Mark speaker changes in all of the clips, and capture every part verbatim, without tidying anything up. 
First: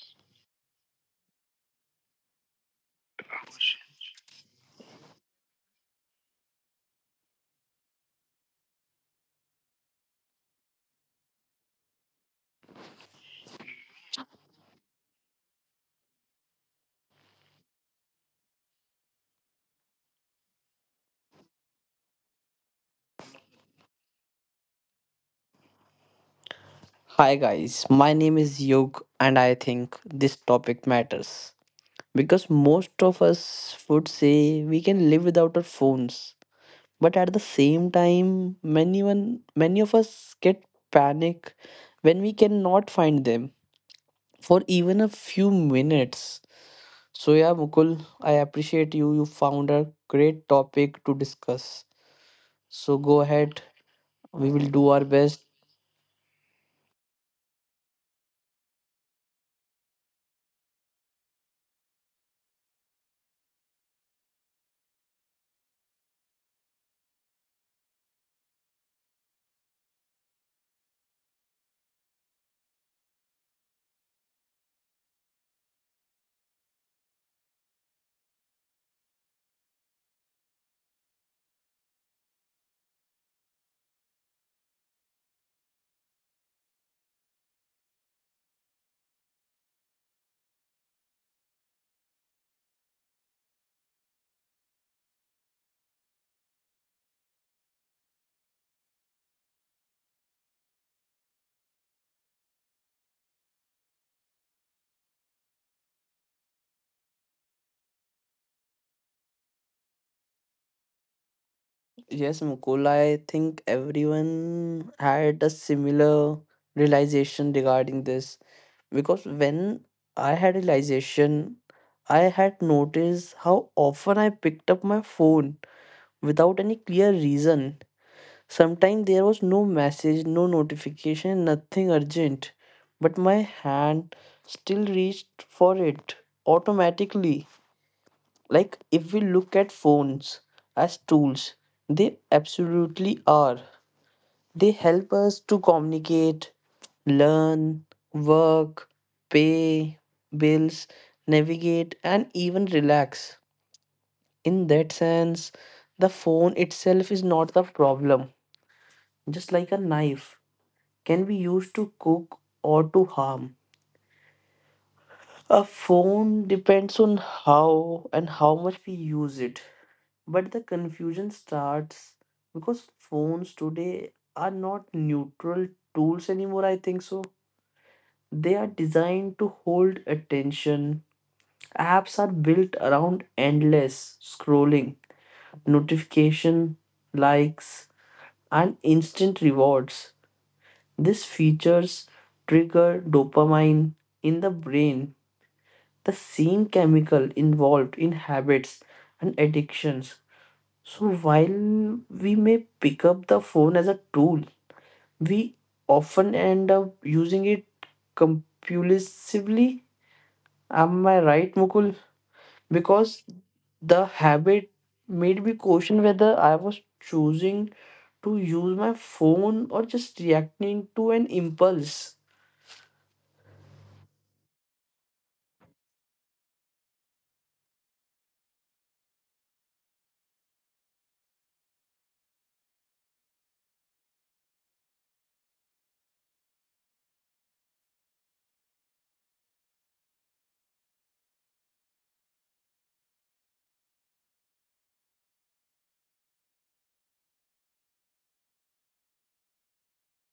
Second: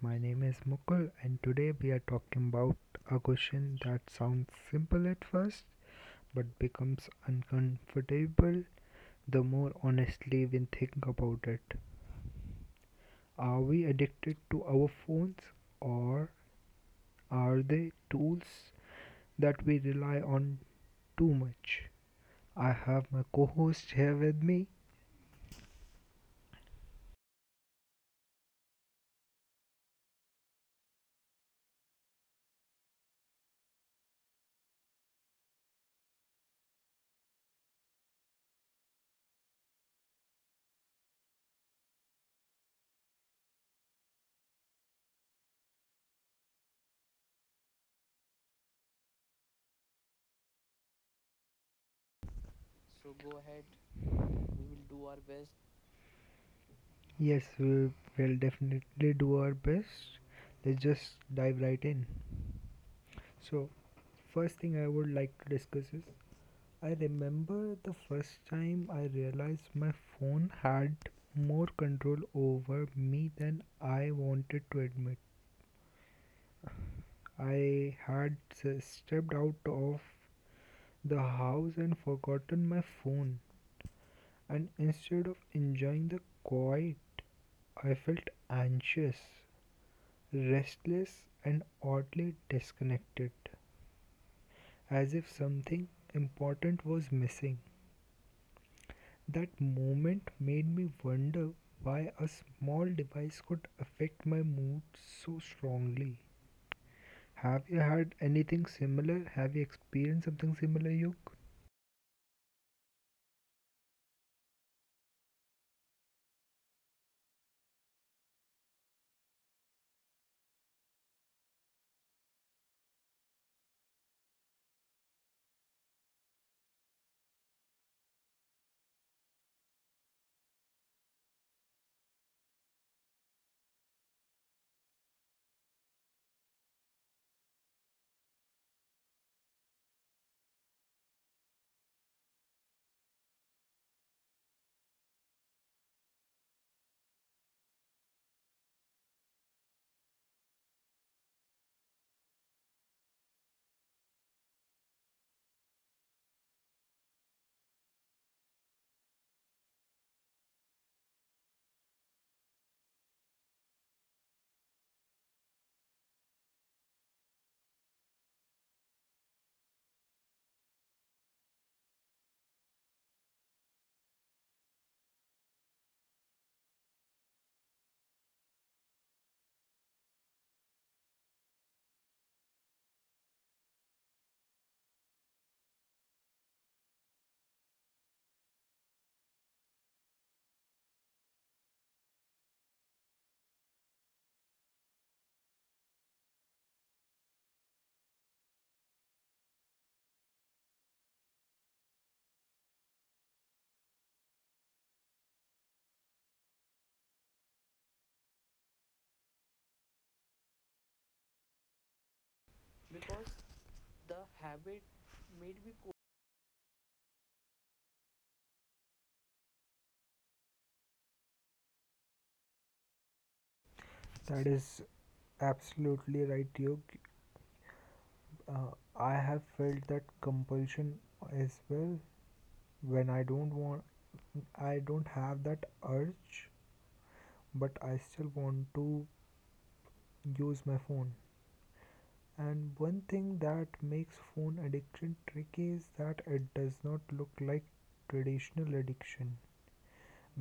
Speaker 1: My name is Mukul and today we are talking about a question that sounds simple at first but becomes uncomfortable the more honestly we think about it. Are we addicted to our phones or are they tools that we rely on too much? I have my co-host here with me.
Speaker 2: Hi guys, my name is Yog and I think this topic matters because most of us would say we can live without our phones, but at the same time, many one, many of us get panic when we cannot find them for even a few minutes. So, yeah, Mukul, I appreciate you you found a great topic to discuss. So go ahead, we will do our best.
Speaker 1: Yes, we will definitely do our best. Let's just dive right in. So, first thing I would like to discuss is I remember the first time I realized my phone had more control over me than I wanted to admit. I had s- stepped out of the house and forgotten my phone, and instead of enjoying the quiet, I felt anxious, restless, and oddly disconnected, as if something important was missing. That moment made me wonder why a small device could affect my mood so strongly. Have you had anything similar? Have you experienced something similar, Yog?
Speaker 2: Yes, Mukul, I think everyone had a similar realization regarding this because when I had realization, I had noticed how often I picked up my phone without any clear reason. Sometimes there was no message, no notification, nothing urgent, but my hand still reached for it automatically. Like, if we look at phones as tools, they absolutely are. They help us to communicate, learn, work, pay bills, navigate, and even relax. In that sense, the phone itself is not the problem. Just like a knife can be used to cook or to harm. A phone depends on how and how much we use it. But the confusion starts because phones today are not neutral tools anymore, I think so. They are designed to hold attention. Apps are built around endless scrolling, notification, likes, and instant rewards. These features trigger dopamine in the brain, the same chemical involved in habits and addictions. So while we may pick up the phone as a tool, we often end up using it compulsively. Am I right, Mukul? Because the habit made me question whether I was choosing to use my phone or just reacting to an impulse.
Speaker 1: That is absolutely right, Yog. Uh, I have felt that compulsion as well when I don't want, I don't have that urge, but I still want to use my phone. And one thing that makes phone addiction tricky is that it does not look like traditional addiction.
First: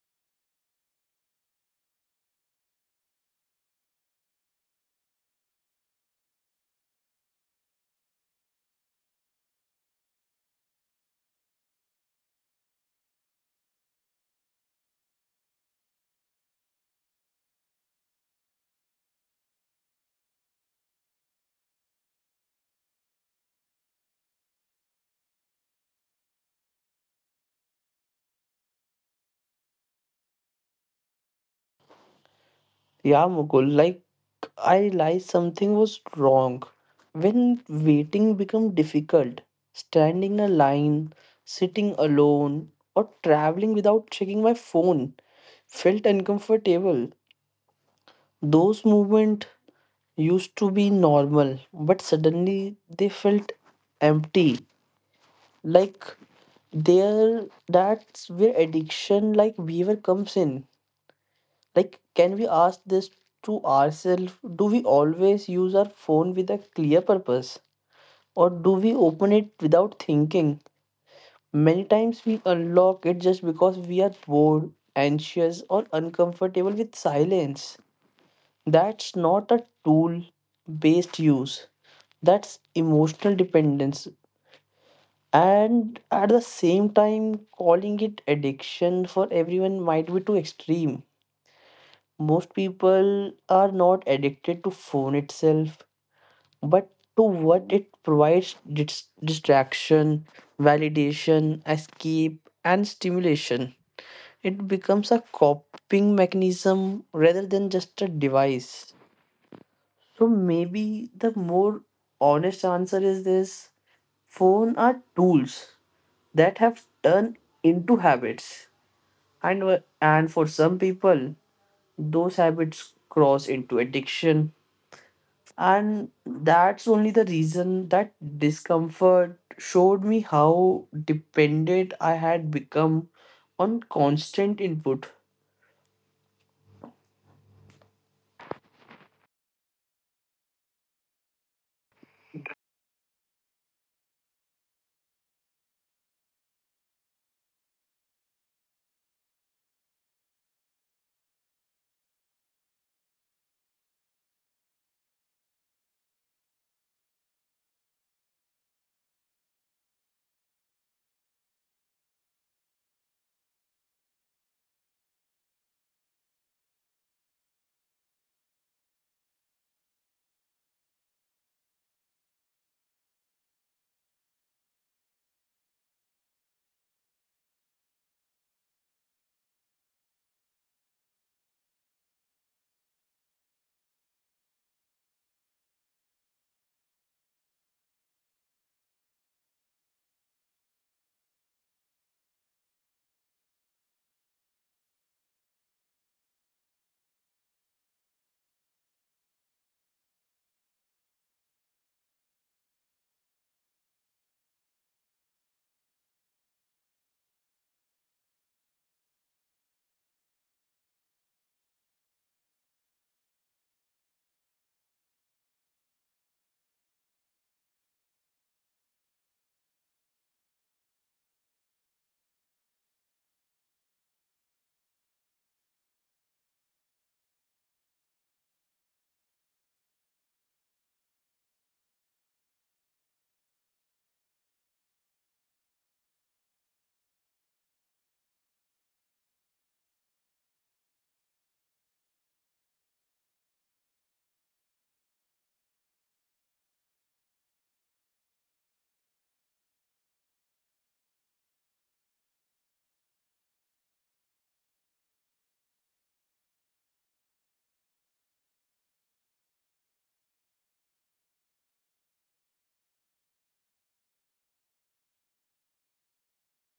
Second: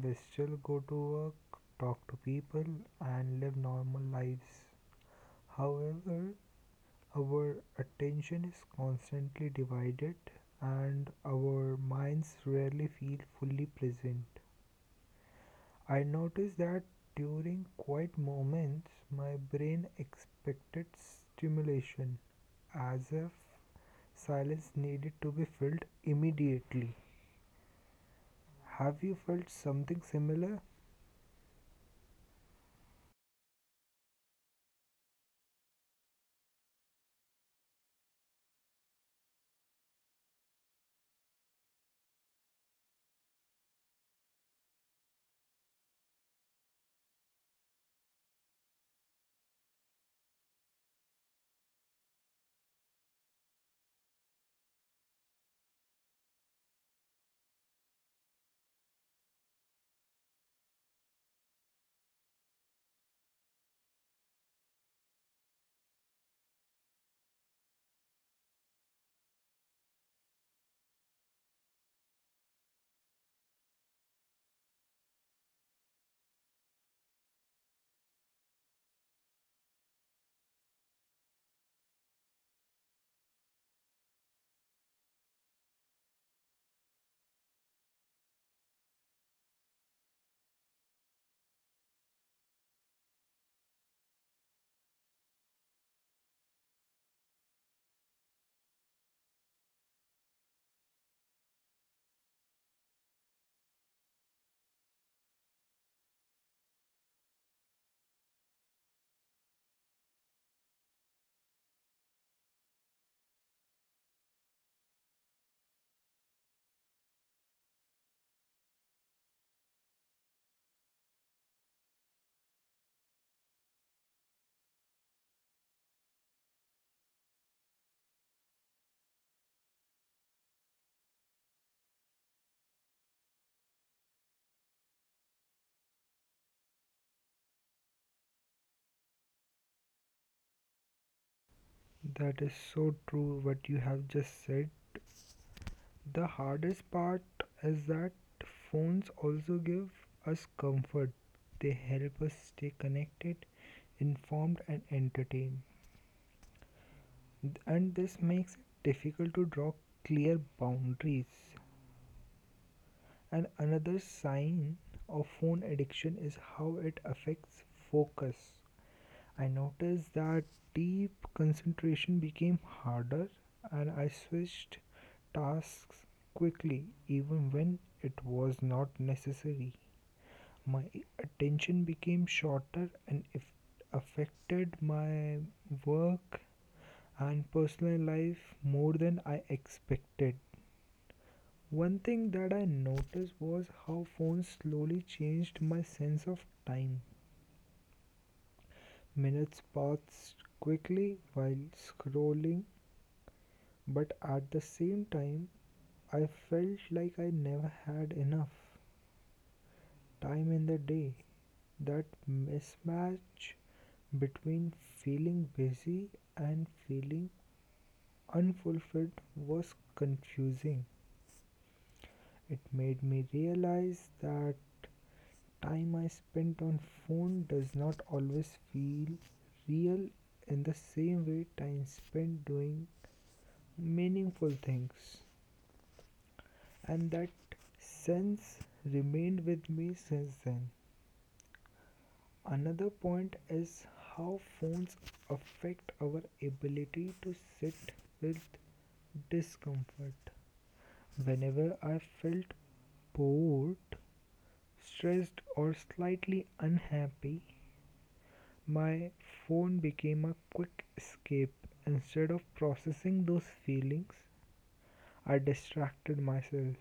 Speaker 1: We still go to work, talk to people, and live normal lives. However, our attention is constantly divided and our minds rarely feel fully present. I noticed that during quiet moments, my brain expected stimulation, as if silence needed to be filled immediately. Have you felt something similar?
Speaker 2: Yeah, Mukul, like, I realized something was wrong. When waiting become difficult, standing in a line, sitting alone, or traveling without checking my phone felt uncomfortable. Those movements used to be normal, but suddenly they felt empty, like there that's where addiction like behavior comes in. Like, can we ask this to ourselves? Do we always use our phone with a clear purpose, or do we open it without thinking? Many times we unlock it just because we are bored, anxious, or uncomfortable with silence. That's not a tool based use, that's emotional dependence. And at the same time, calling it addiction for everyone might be too extreme. Most people are not addicted to phone itself, but to what it provides: dis- distraction, validation, escape, and stimulation. It becomes a coping mechanism rather than just a device. So maybe the more honest answer is this: phone are tools that have turned into habits, and w- and for some people those habits cross into addiction. And that's only the reason that discomfort showed me how dependent I had become on constant input.
Speaker 1: That is so true, what you have just said. The hardest part is that phones also give us comfort. They help us stay connected, informed, and entertained. And this makes it difficult to draw clear boundaries. And another sign of phone addiction is how it affects focus. I noticed that deep concentration became harder and I switched tasks quickly, even when it was not necessary. My attention became shorter and it affected my work and personal life more than I expected. One thing that I noticed was how phones slowly changed my sense of time. Minutes passed quickly while scrolling, but at the same time, I felt like I never had enough time in the day. That mismatch between feeling busy and feeling unfulfilled was confusing. It made me realize that time I spent on phone does not always feel real in the same way time spent doing meaningful things. And that sense remained with me since then. Another point is how phones affect our ability to sit with discomfort. Whenever I felt bored, stressed, or slightly unhappy, my phone became a quick escape. Instead of processing those feelings, I distracted myself.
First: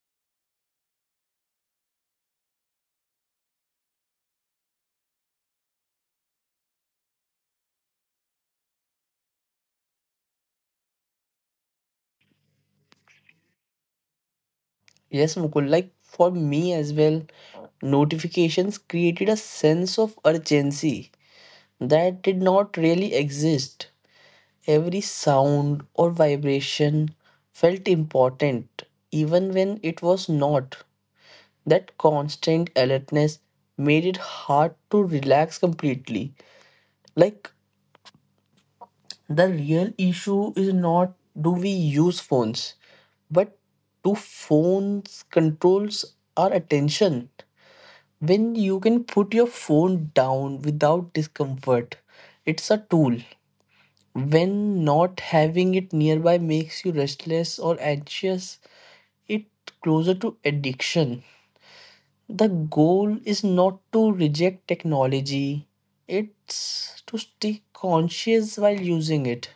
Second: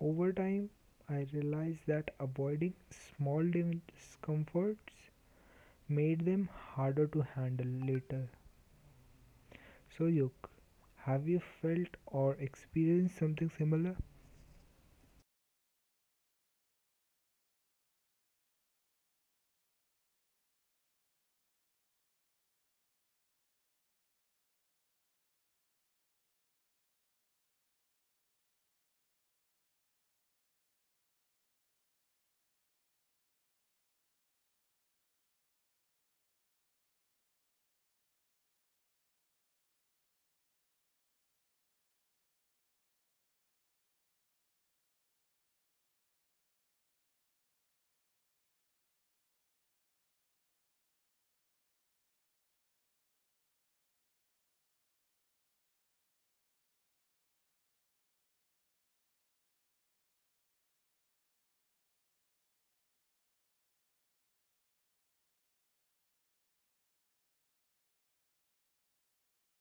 Speaker 1: Over time, I realized that avoiding small discomforts made them harder to handle later. So, Yuk, have you felt or experienced something similar?
Speaker 2: Yes, Mukul, like for me as well, notifications created a sense of urgency that did not really exist. Every sound or vibration felt important, even when it was not. That constant alertness made it hard to relax completely. Like, the real issue is not, do we use phones, but do phones controls our attention? When you can put your phone down without discomfort, it's a tool. When not having it nearby makes you restless or anxious, it closer to addiction. The goal is not to reject technology, it's to stay conscious while using it.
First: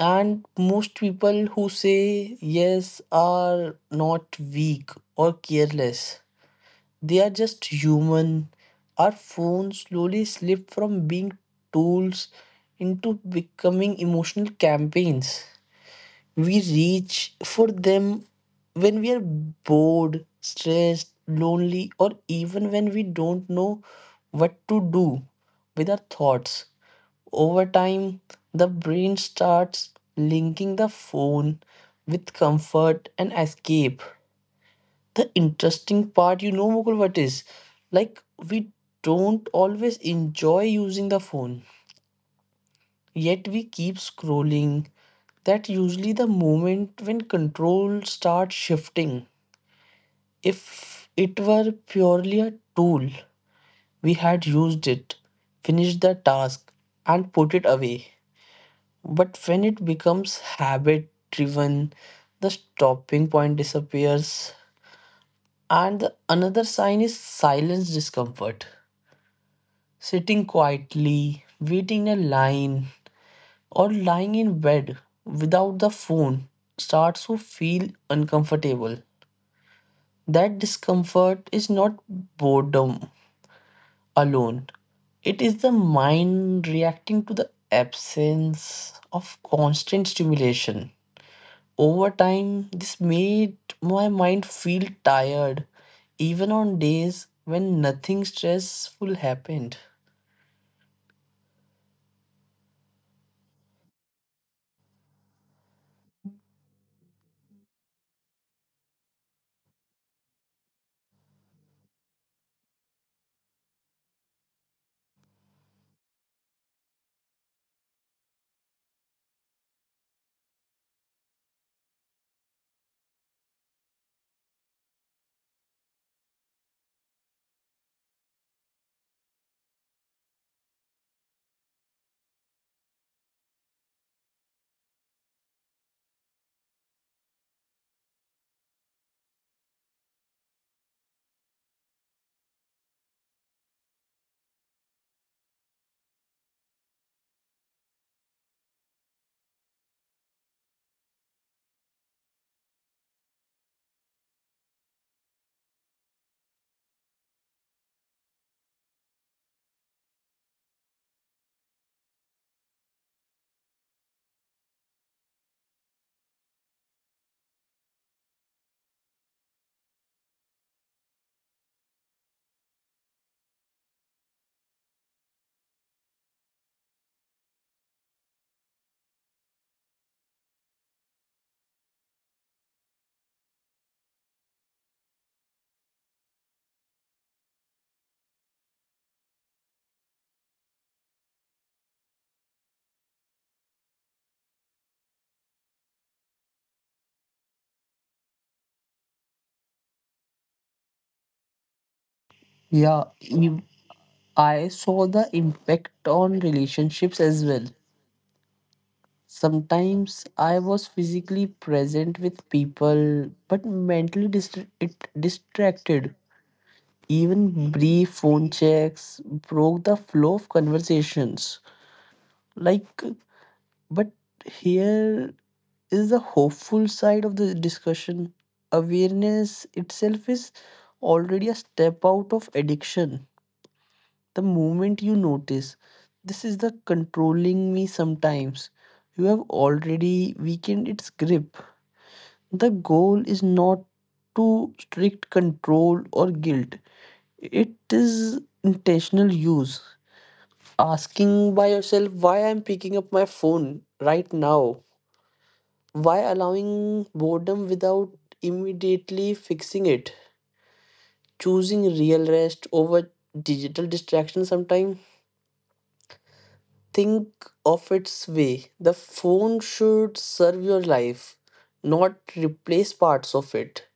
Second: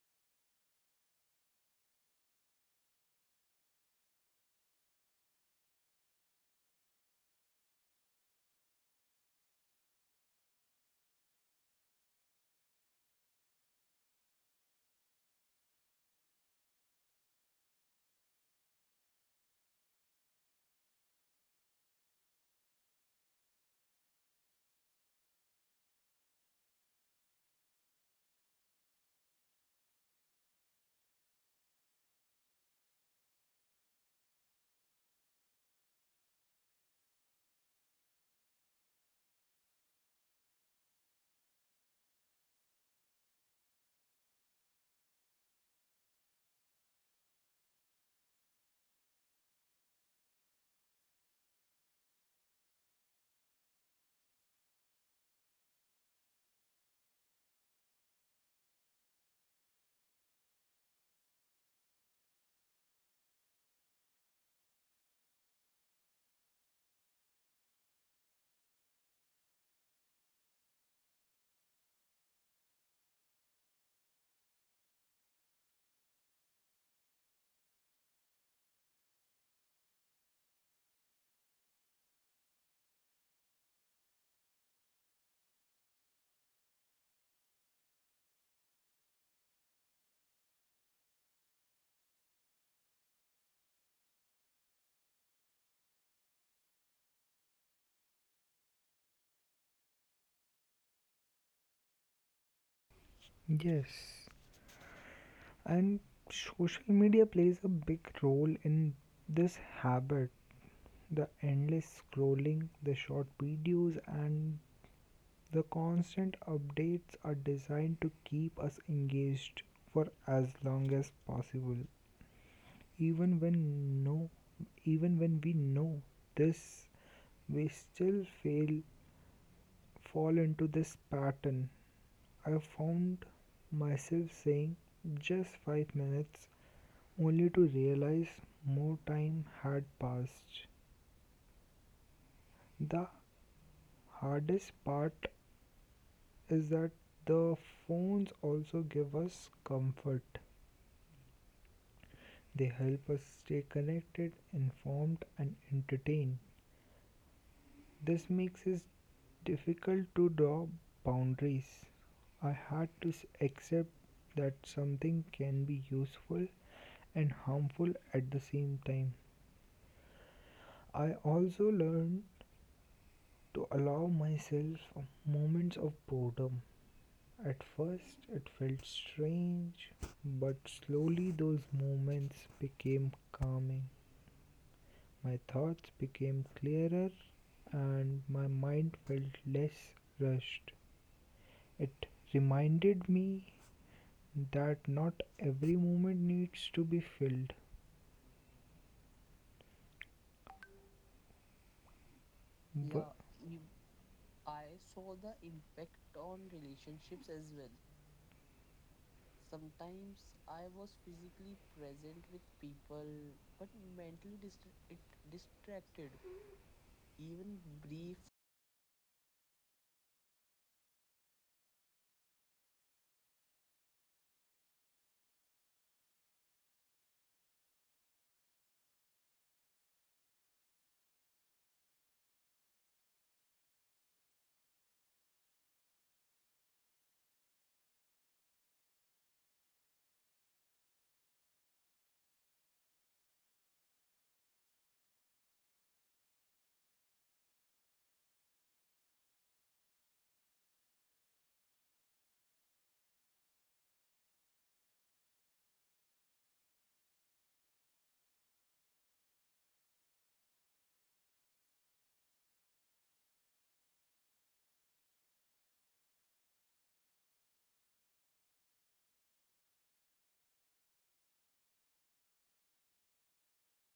Speaker 2: And most people who say yes are not weak or careless. They are just human. Our phones slowly slip from being tools into becoming emotional campaigns. We reach for them when we are bored, stressed, lonely, or even when we don't know what to do with our thoughts. Over time, the brain starts linking the phone with comfort and escape. The interesting part, you know, Mukul, what is, like, we don't always enjoy using the phone. Yet we keep scrolling. That usually the moment when control starts shifting. If it were purely a tool, we had used it, finished the task, and put it away. But when it becomes habit driven, the stopping point disappears. And the another sign is silence discomfort. Sitting quietly, waiting in a line, or lying in bed without the phone starts to feel uncomfortable. That discomfort is not boredom alone, it is the mind reacting to the absence of constant stimulation. Over time, this made my mind feel tired even on days when nothing stressful happened.
Speaker 1: Yes, and social media plays a big role in this habit, the endless scrolling, the short videos, and the constant updates are designed to keep us engaged for as long as possible. Even when no Even when we know this, we still fail fall into this pattern. I found myself saying just five minutes, only to realize more time had passed. The hardest part is that the phones also give us comfort. They help us stay connected, informed, and entertained. This makes us difficult to draw boundaries. I had to s- accept that something can be useful and harmful at the same time. I also learned to allow myself moments of boredom. At first, it felt strange, but slowly those moments became calming. My thoughts became clearer and my mind felt less rushed. It reminded me that not every moment needs to be filled.
Speaker 2: Yeah,
Speaker 1: But
Speaker 2: ev- I saw the impact on relationships as well. Sometimes I was physically present with people, but mentally dist- it distracted. Even brief phone checks broke the flow of conversations. Like, but here is the hopeful side of the discussion. Awareness itself is already a step out of addiction. The moment you notice, this is the controlling me sometimes, you have already weakened its grip. The goal is not to strict control or guilt. It is intentional use. Asking by yourself why I'm picking up my phone right now. Why allowing boredom without immediately fixing it? Choosing real rest over digital distraction sometime. Think of its way. The phone should serve your life, not replace parts of it.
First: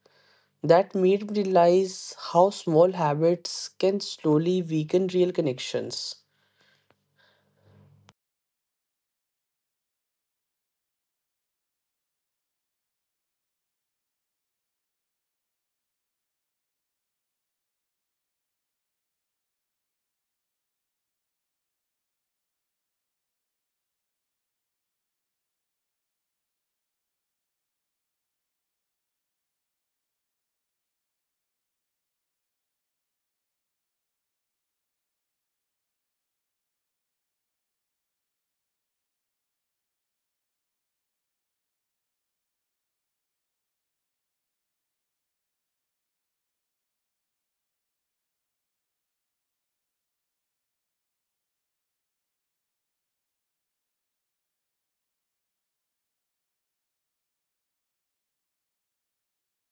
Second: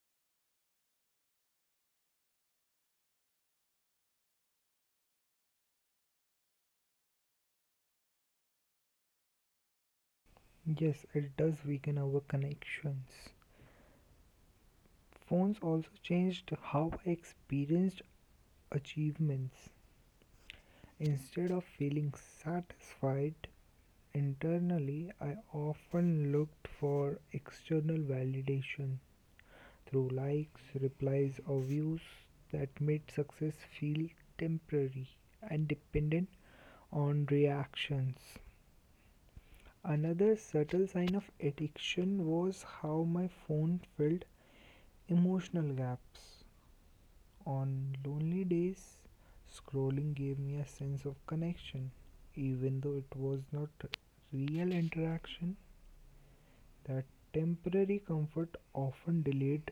Speaker 2: That made me realize how small habits can slowly weaken real connections.
Speaker 1: Yeah, yes, it does weaken our connections. Phones also changed how I experienced achievements. Instead of feeling satisfied internally, I often looked for external validation through likes, replies, or views that made success feel temporary and dependent on reactions. Another subtle sign of addiction was how my phone filled emotional gaps. On lonely days, scrolling gave me a sense of connection, even though it was not real interaction. That temporary comfort often delayed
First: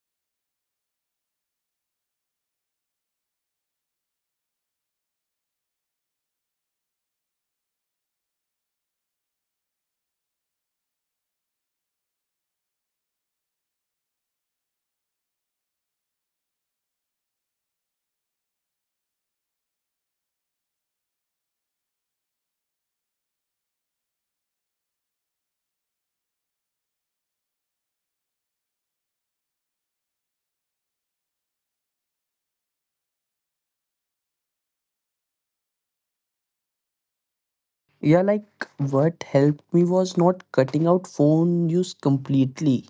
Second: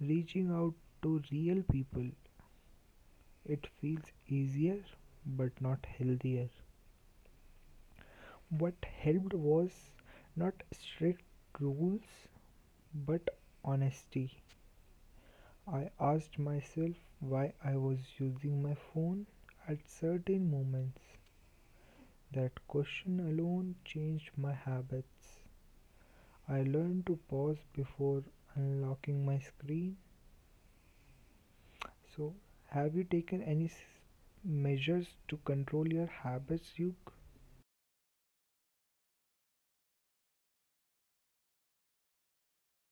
Speaker 1: reaching out to real people. It feels easier but not healthier. What helped was not strict rules but honesty. I asked myself why I was using my phone at certain moments. That question alone changed my habits. I learned to pause before unlocking my screen. So, have you taken any s- measures to control your habits, Yug?
Speaker 2: Yeah, like, what helped me was not cutting out phone use completely,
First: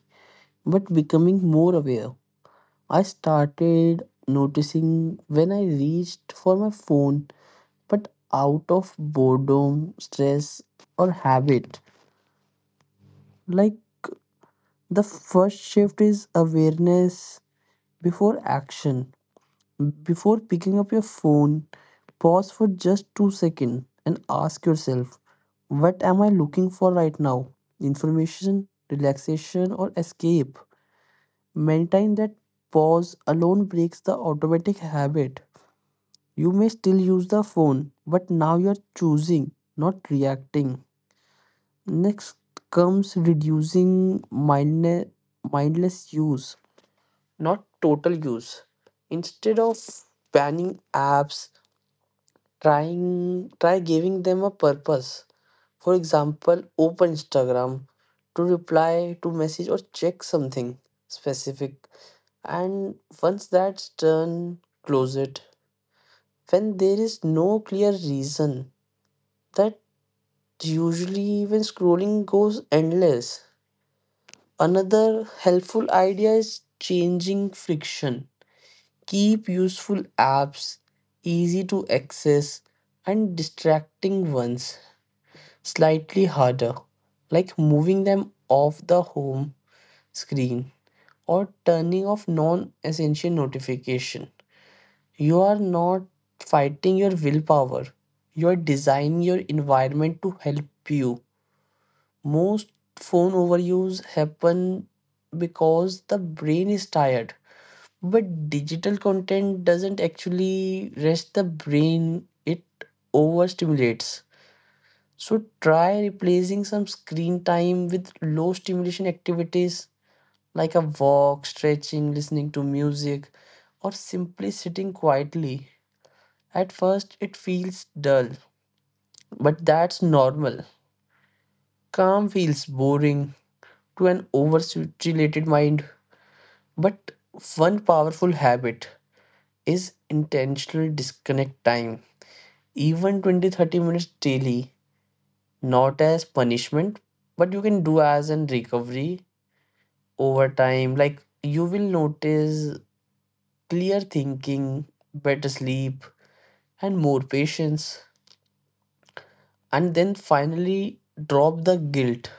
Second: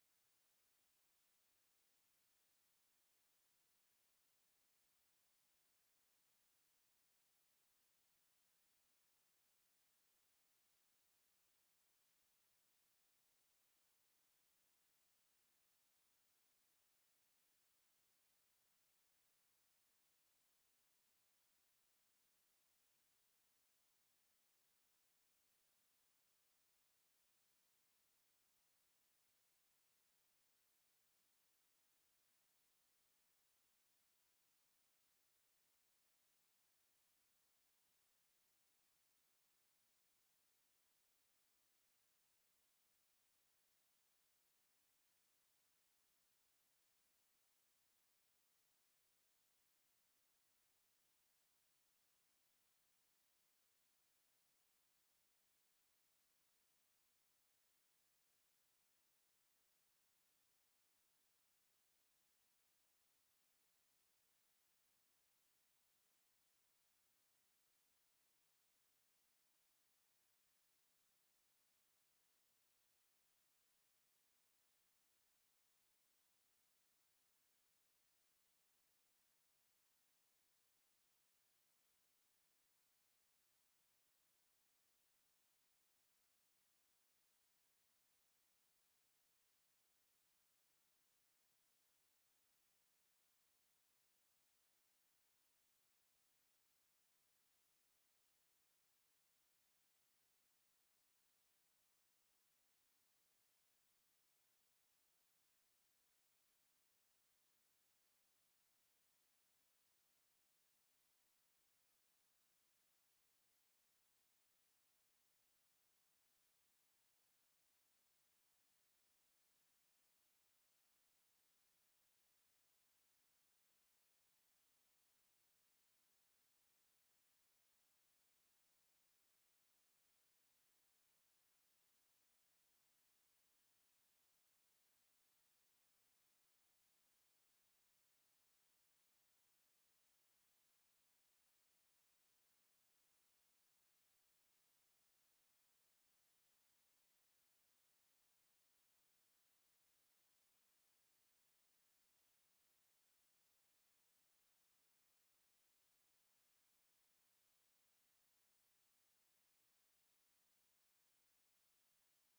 Speaker 2: but becoming more aware. I started noticing when I reached for my phone, but out of boredom, stress, or habit. Like, the first shift is awareness before action. Before picking up your phone, pause for just two seconds and ask yourself, what am I looking for right now? Information, relaxation, or escape? Maintain that pause alone breaks the automatic habit. You may still use the phone, but now you're choosing, not reacting. Next comes reducing mindne- mindless use, not total use. Instead of banning apps, trying try giving them a purpose. For example, open Instagram to reply to message or check something specific, and once that's done, close it. When there is no clear reason, that usually when scrolling goes endless. Another helpful idea is changing friction. Keep useful apps easy to access and distracting ones slightly harder, like moving them off the home screen or turning off non essential notification. You are not fighting your willpower. You are designing your environment to help you. Most phone overuse happen because the brain is tired. But digital content doesn't actually rest the brain, it overstimulates. So try replacing some screen time with low stimulation activities like a walk, stretching, listening to music, or simply sitting quietly. At first, it feels dull, but that's normal. Calm feels boring to an overstimulated mind. But one powerful habit is intentional disconnect time, even twenty thirty minutes daily, not as punishment, but you can do as an recovery over time. Like, you will notice clear thinking, better sleep, and more patience. And then finally, drop the guilt,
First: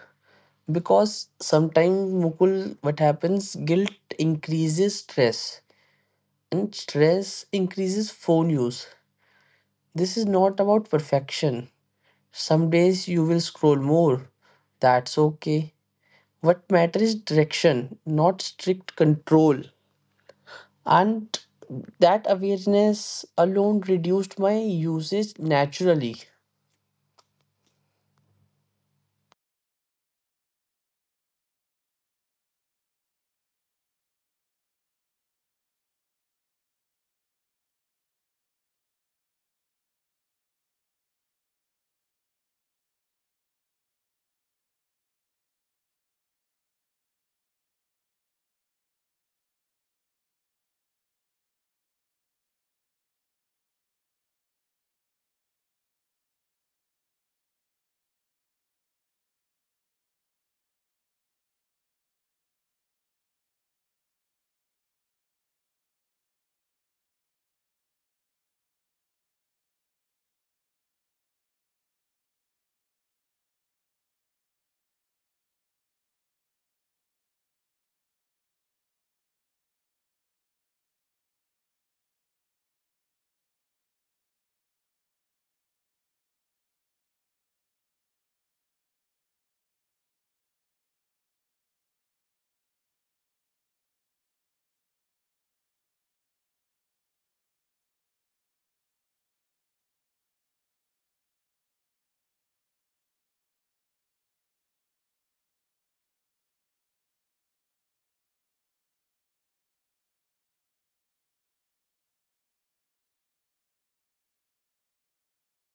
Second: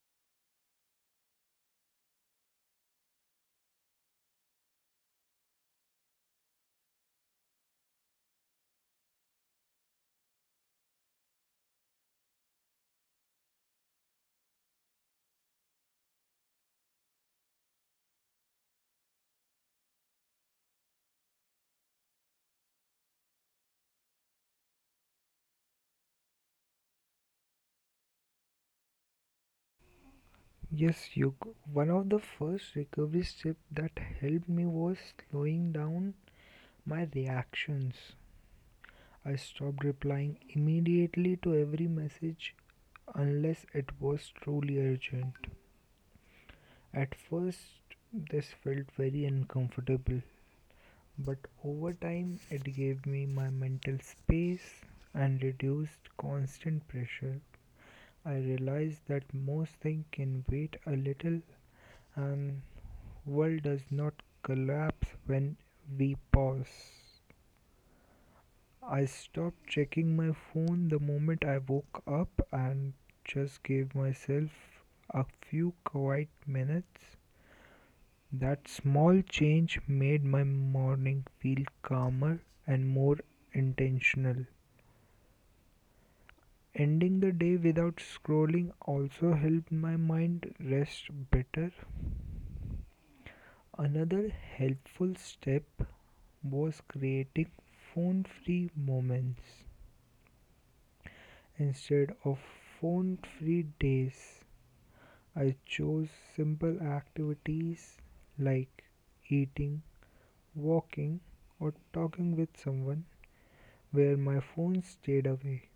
Speaker 2: because sometimes, Mukul, what happens, guilt increases stress and stress increases phone use. This is not about perfection. Some days you will scroll more, that's okay. What matters is direction, not strict control. And that awareness alone reduced my usage naturally.
Speaker 1: Yes, Yug. One of the first recovery steps that helped me was slowing down my reactions. I stopped replying immediately to every message unless it was truly urgent. At first, this felt very uncomfortable, but over time, it gave me my mental space and reduced constant pressure. I realized that most things can wait a little and the world does not collapse when we pause. I stopped checking my phone the moment I woke up and just gave myself a few quiet minutes. That small change made my morning feel calmer and more intentional. Ending the day without scrolling also helped my mind rest better. Another helpful step was creating phone free moments instead of phone free days. I chose simple activities like eating, walking, or talking with someone where my phone stayed away.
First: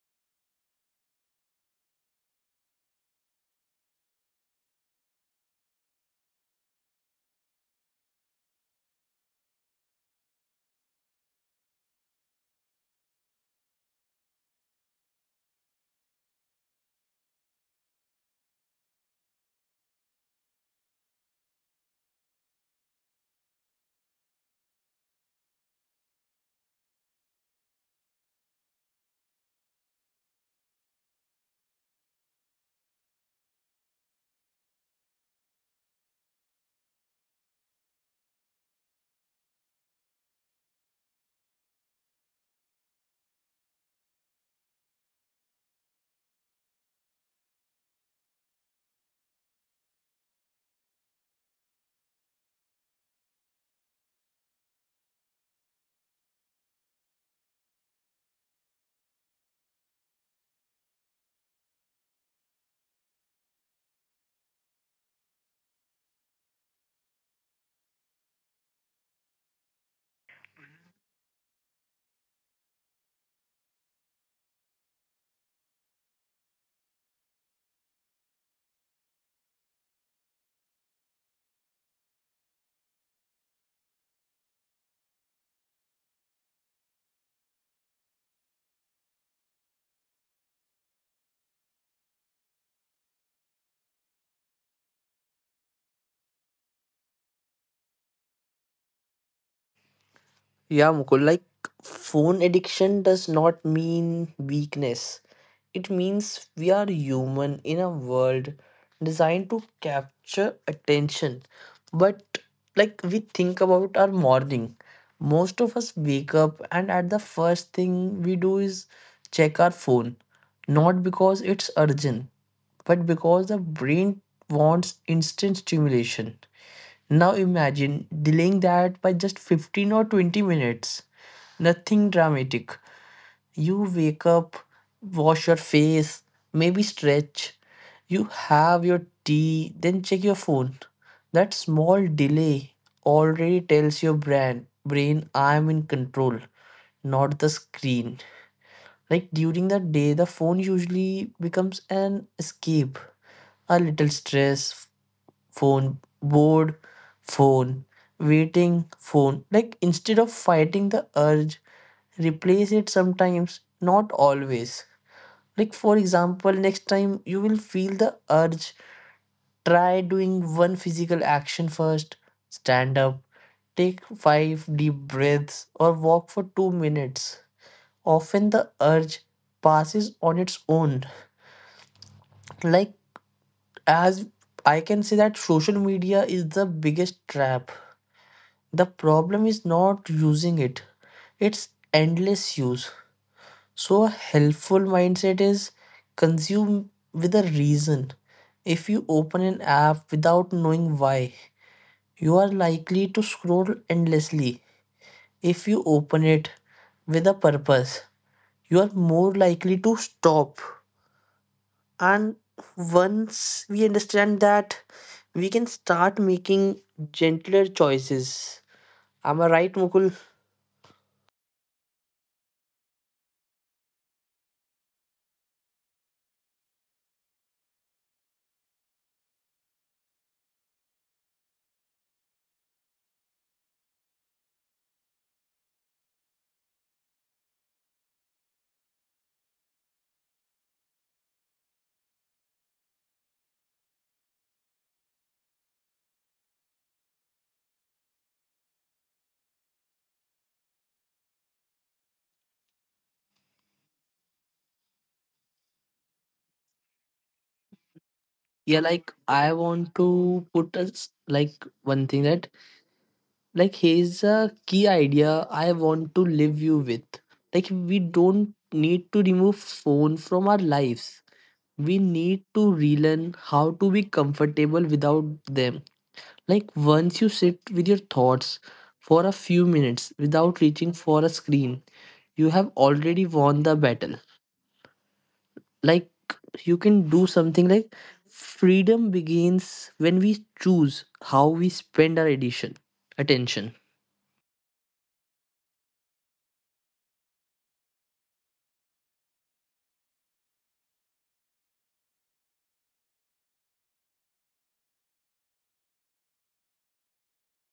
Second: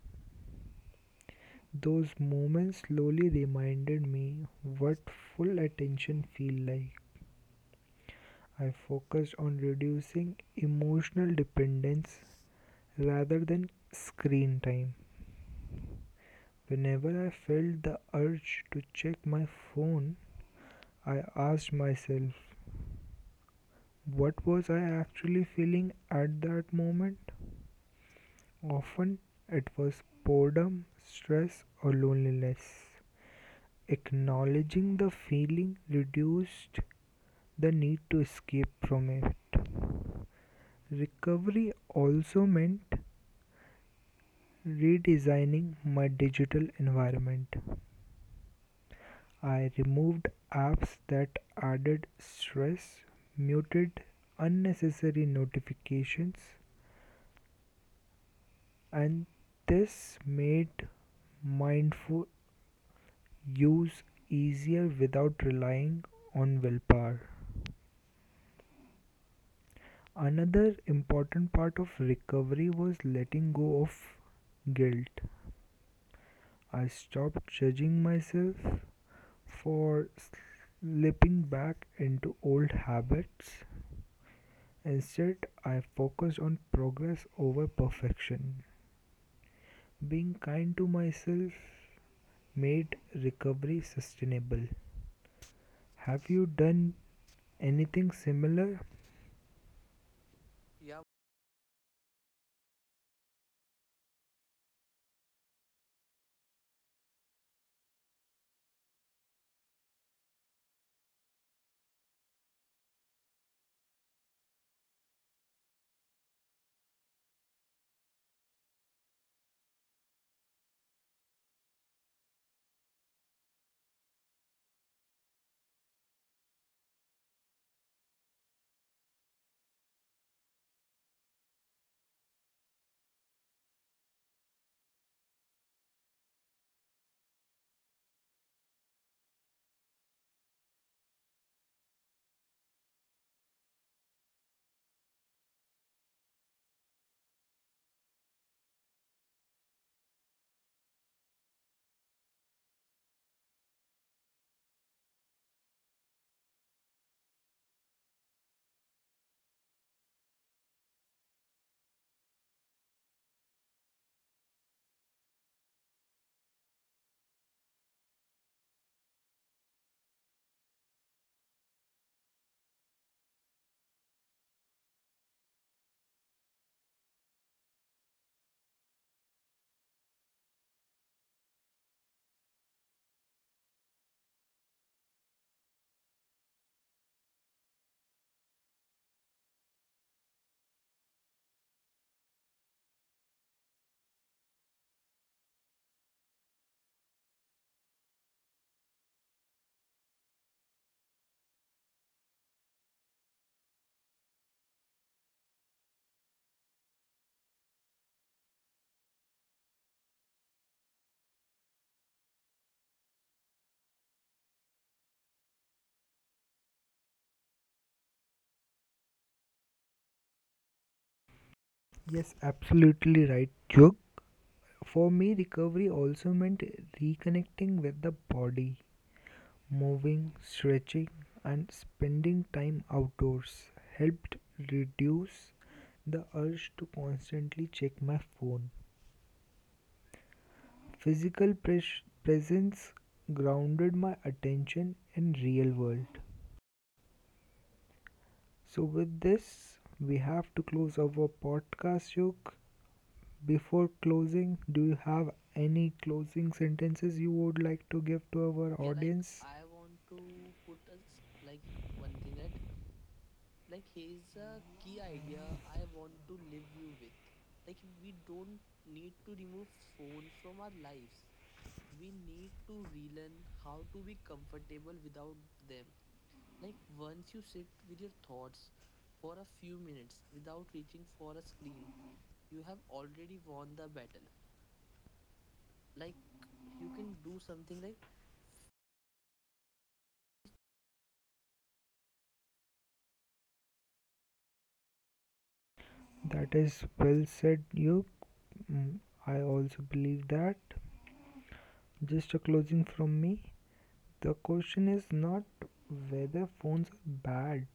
Speaker 1: Those moments slowly reminded me what full attention feels like. I focused on reducing emotional dependence rather than screen time. Whenever I felt the urge to check my phone, I asked myself, what was I actually feeling at that moment? Often it was boredom, stress, or loneliness. Acknowledging the feeling reduced the need to escape from it. Recovery also meant redesigning my digital environment. I removed apps that added stress, muted unnecessary notifications, and this made mindful use easier without relying on willpower. Another important part of recovery was letting go of guilt. I stopped judging myself for slipping back into old habits. Instead, I focused on progress over perfection. Being kind to myself made recovery sustainable. Have you done anything similar?
Speaker 2: Yeah, Mukul, like, phone addiction does not mean weakness. It means we are human in a world designed to capture attention. But like we think about our morning, most of us wake up and at the first thing we do is check our phone. Not because it's urgent, but because the brain wants instant stimulation. Now imagine delaying that by just fifteen or twenty minutes. Nothing dramatic. You wake up, wash your face, maybe stretch. You have your tea, then check your phone. That small delay already tells your brain, brain I'm in control, not the screen. Like, during the day, the phone usually becomes an escape. A little stress, phone. Bored, phone. Waiting, phone. Like, instead of fighting the urge, replace it sometimes, not always. Like, for example, next time you will feel the urge, try doing one physical action first. Stand up, take five deep breaths, or walk for two minutes. Often the urge passes on its own. Like, as I can say, that social media is the biggest trap. The problem is not using it, it's endless use. So, a helpful mindset is consume with a reason. If you open an app without knowing why, you are likely to scroll endlessly. If you open it with a purpose, you are more likely to stop. And once we understand that, we can start making gentler choices. Am I right, Mukul?
Speaker 1: Yes, absolutely right, Jug. For me, recovery also meant reconnecting with the body. Moving, stretching, and spending time outdoors helped reduce the urge to constantly check my phone. Physical pres- presence grounded my attention in real world. So with this, we have to close our podcast, Jug. Before closing, do you have any closing sentences you would like to give to our, yeah,
Speaker 2: Yeah, like,
Speaker 1: audience?
Speaker 2: I want to put us, like, one thing that, like, here's a key idea I want to leave you with. Like, we don't need to remove phone from our lives. We need to relearn how to be comfortable without them. Like, once you sit with your thoughts for a few minutes without reaching for a screen, you have already won the battle, like, you can do something like freedom begins when we choose how we spend our addition attention.
Speaker 1: That is well said, you. Mm, I also believe that. Just a closing from me. The question is not whether phones are bad,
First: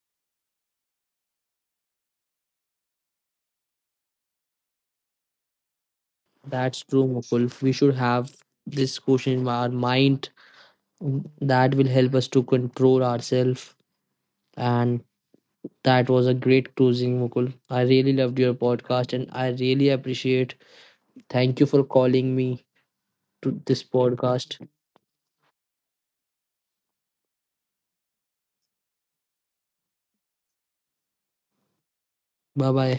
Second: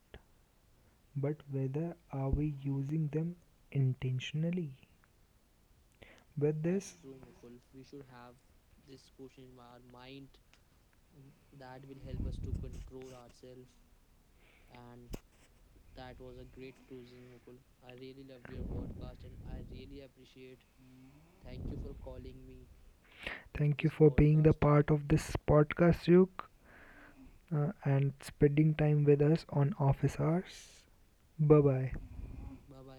Speaker 1: but whether are we using them intentionally. With thank
Speaker 2: That's
Speaker 1: this,
Speaker 2: true, Mukul.
Speaker 1: thank
Speaker 2: We should have this question in our mind that will help us to control ourselves. And that was a great closing, Mukul. I really loved your podcast and I really appreciate. Thank you for calling me to
Speaker 1: Thank
Speaker 2: this
Speaker 1: you for being the
Speaker 2: podcast.
Speaker 1: part of this podcast, Yuk. uh, and spending time with us on office hours. Bye bye.
Speaker 2: Bye bye.